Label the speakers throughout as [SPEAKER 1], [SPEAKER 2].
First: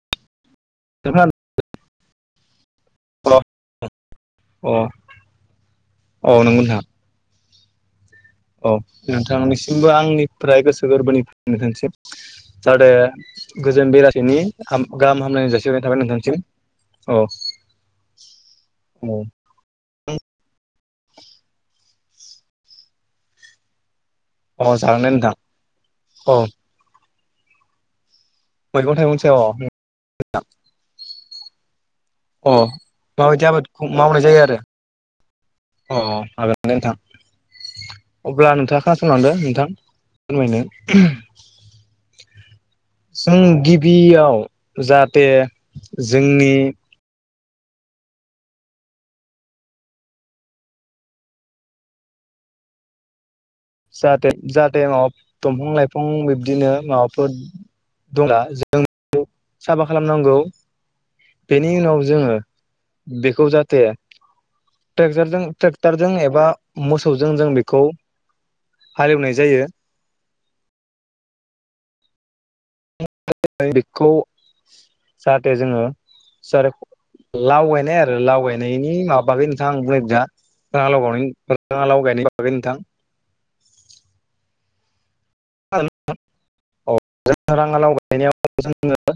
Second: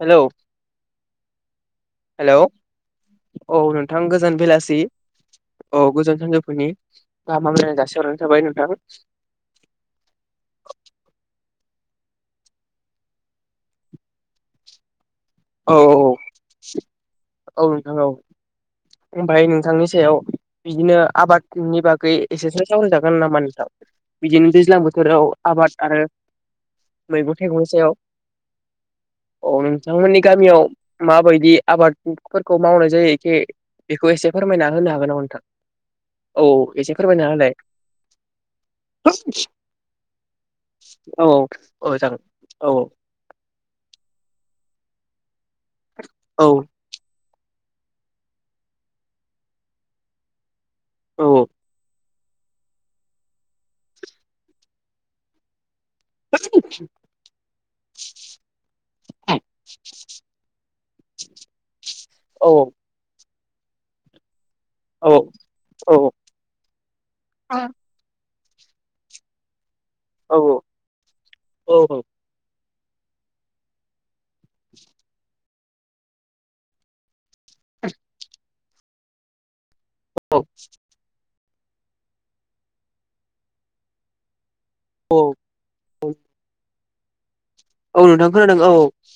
[SPEAKER 1] हेल'
[SPEAKER 2] अ
[SPEAKER 1] हेल' औ नोंथां गोजोन बेलासि औ गोजोन
[SPEAKER 2] नंगौ
[SPEAKER 1] सानजौफुनि
[SPEAKER 2] नोंथां
[SPEAKER 1] गाहाम हामलायनाय जासि हरबाय
[SPEAKER 2] औ नोंथांनिसिमबो आंनिफ्राय गोसो गोरबोनि [unintelligible] जाहाथे गोजोन बेलासिनि उम गाहाम हामलायनाय
[SPEAKER 1] औ
[SPEAKER 2] जासिबाय थाबाय नोंथांसिम औ औ
[SPEAKER 1] ओमफ्राय नोंथांनि सायाव बिदिनो आबादनि बागै एसेसो जागोन नामा नोंथां बिदिनो
[SPEAKER 2] अ
[SPEAKER 1] दैज्लां
[SPEAKER 2] जागोन दे
[SPEAKER 1] बोथोराव
[SPEAKER 2] नोंथां
[SPEAKER 1] आबाद आरो
[SPEAKER 2] अ
[SPEAKER 1] मैगं थाइगंनि सायाव
[SPEAKER 2] मैगं थाइगंनि सायाव
[SPEAKER 1] औ नोंथांमोननि गामियाव माबायदि आबाद
[SPEAKER 2] अ
[SPEAKER 1] फोरखौ मावनाय जायोखे
[SPEAKER 2] माबायदि आबादखौ
[SPEAKER 1] बेखौ
[SPEAKER 2] मावनाय
[SPEAKER 1] एसे
[SPEAKER 2] जायो आरो अ
[SPEAKER 1] फोरमायना होनो हागोन नामा नोंथां औ
[SPEAKER 2] हागोन दे नोंथां
[SPEAKER 1] एसे फोरमायना होलाय
[SPEAKER 2] अब्ला नोंथाङा खानासंलांदो नोंथां फोरमायनो
[SPEAKER 1] औ औ जागोन औ
[SPEAKER 2] जों गिबियाव जाहाथे
[SPEAKER 1] औ
[SPEAKER 2] जोंनि
[SPEAKER 1] औ
[SPEAKER 2] जाहाते जाहाते माबा दंम्फं लायफं बिफां बिब्दिनो माबाफोर दंना जों साफा खालामनांगौ बेनि उनाव जोङो बे खौ जाहाथे
[SPEAKER 1] औ
[SPEAKER 2] ट्रेकजारजों
[SPEAKER 1] औ
[SPEAKER 2] ट्रेक्टरजों एबा मोसौजों जों बेखौ हालेवनाय जायो
[SPEAKER 1] औ औ
[SPEAKER 2] [unintelligible] बेखौ
[SPEAKER 1] [inaudible]
[SPEAKER 2] दे जोङो सार लावगायनाय आरो लावगायनायनि मा बागै [unintelligible] नोंथाङा लाव गायनाय बागै नोंथां
[SPEAKER 1] औ
[SPEAKER 2] जो राङा लाव
[SPEAKER 1] औ नोंथां
[SPEAKER 2] गायनायाव
[SPEAKER 1] खोनादों औ
[SPEAKER 2] जोङो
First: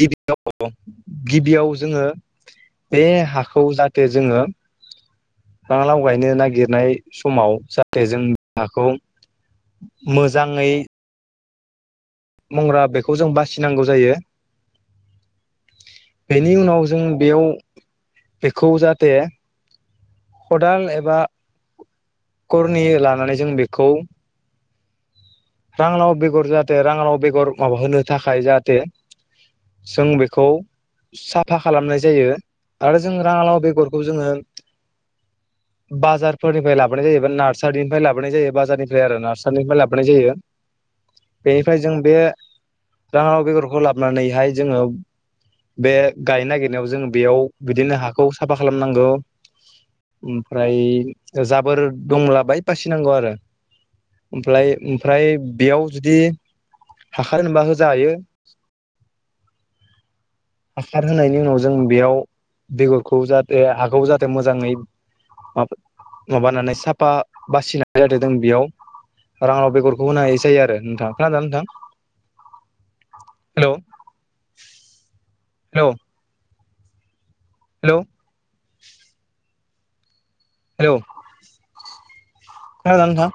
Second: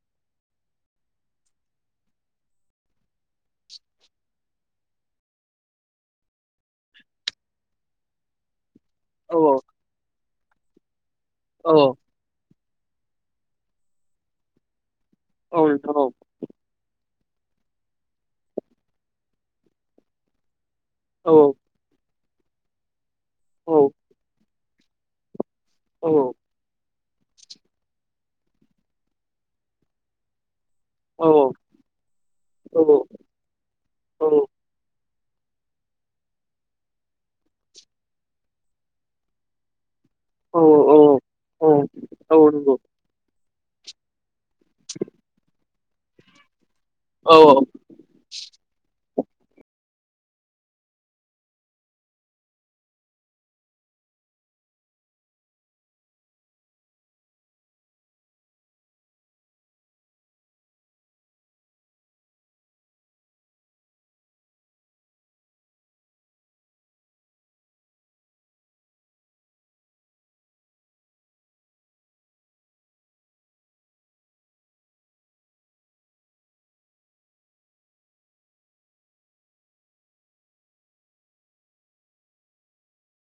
[SPEAKER 2] गिबियाव गिबियाव जोङो बे हाखौ जाहाथे जोङो राङा लाव गायनो नागिरनाय समाव जाहाथे जों हाखौ
[SPEAKER 1] औ
[SPEAKER 2] मोजाङै
[SPEAKER 1] औ
[SPEAKER 2] मंग्रा बेखौ जों बासिनांगौ जायो
[SPEAKER 1] औ नोंथां औ
[SPEAKER 2] बेनि उनाव जों बेयाव बेखौ जाहाथे खदाल एबा करनि लानानै जों
[SPEAKER 1] औ
[SPEAKER 2] बेखौ राङा लाव
[SPEAKER 1] औ
[SPEAKER 2] बेगर जाहाथे राङा लाव बेगर माबा होनो थाखाय जाहाथे जों बेखौ
[SPEAKER 1] औ
[SPEAKER 2] साफा खालामनाय जायो आरो जों राङालाव बेगरखौ जोङो
[SPEAKER 1] [inaudible]
[SPEAKER 2] बाजारफोरनिफ्राय लाबोनाय जायोा नार्सारिनिफ्राय लाबोनाय जायो बाजारनिफ्राय आरो नार्सारिनिफ्राय लाबोनाय जायो
[SPEAKER 1] औ औ
[SPEAKER 2] बेनिफ्राय जों बे
[SPEAKER 1] औ नंगौ
[SPEAKER 2] राङालाव बेगर खौ लाबनानै हाय जोङो बे गायनो नागि नायाव जों बेयाव
[SPEAKER 1] औ औ
[SPEAKER 2] बिदिनो हाखौ साफा खालामनांगौ ओमफ्राय जाबोर दंब्ला बाय बासिनांगौ आरो ओमफ्लाय ओम फ्राय बेयाव जुदि हाखार होनोबा होजायो हासार होनायनि उनाव जों बेयाव बेगरखौ जाहाथे हाखौ जाहाथे मोजाङै मा माबानानै साफा बासिनाय जादों जों बेयाव राङा लाव बेगर गौ होनाय जायो आरो नोंथां खोनादोंना नोंथां। हेलौ हेलौ हेलौ हेलौ खोनादोंना नोंथां?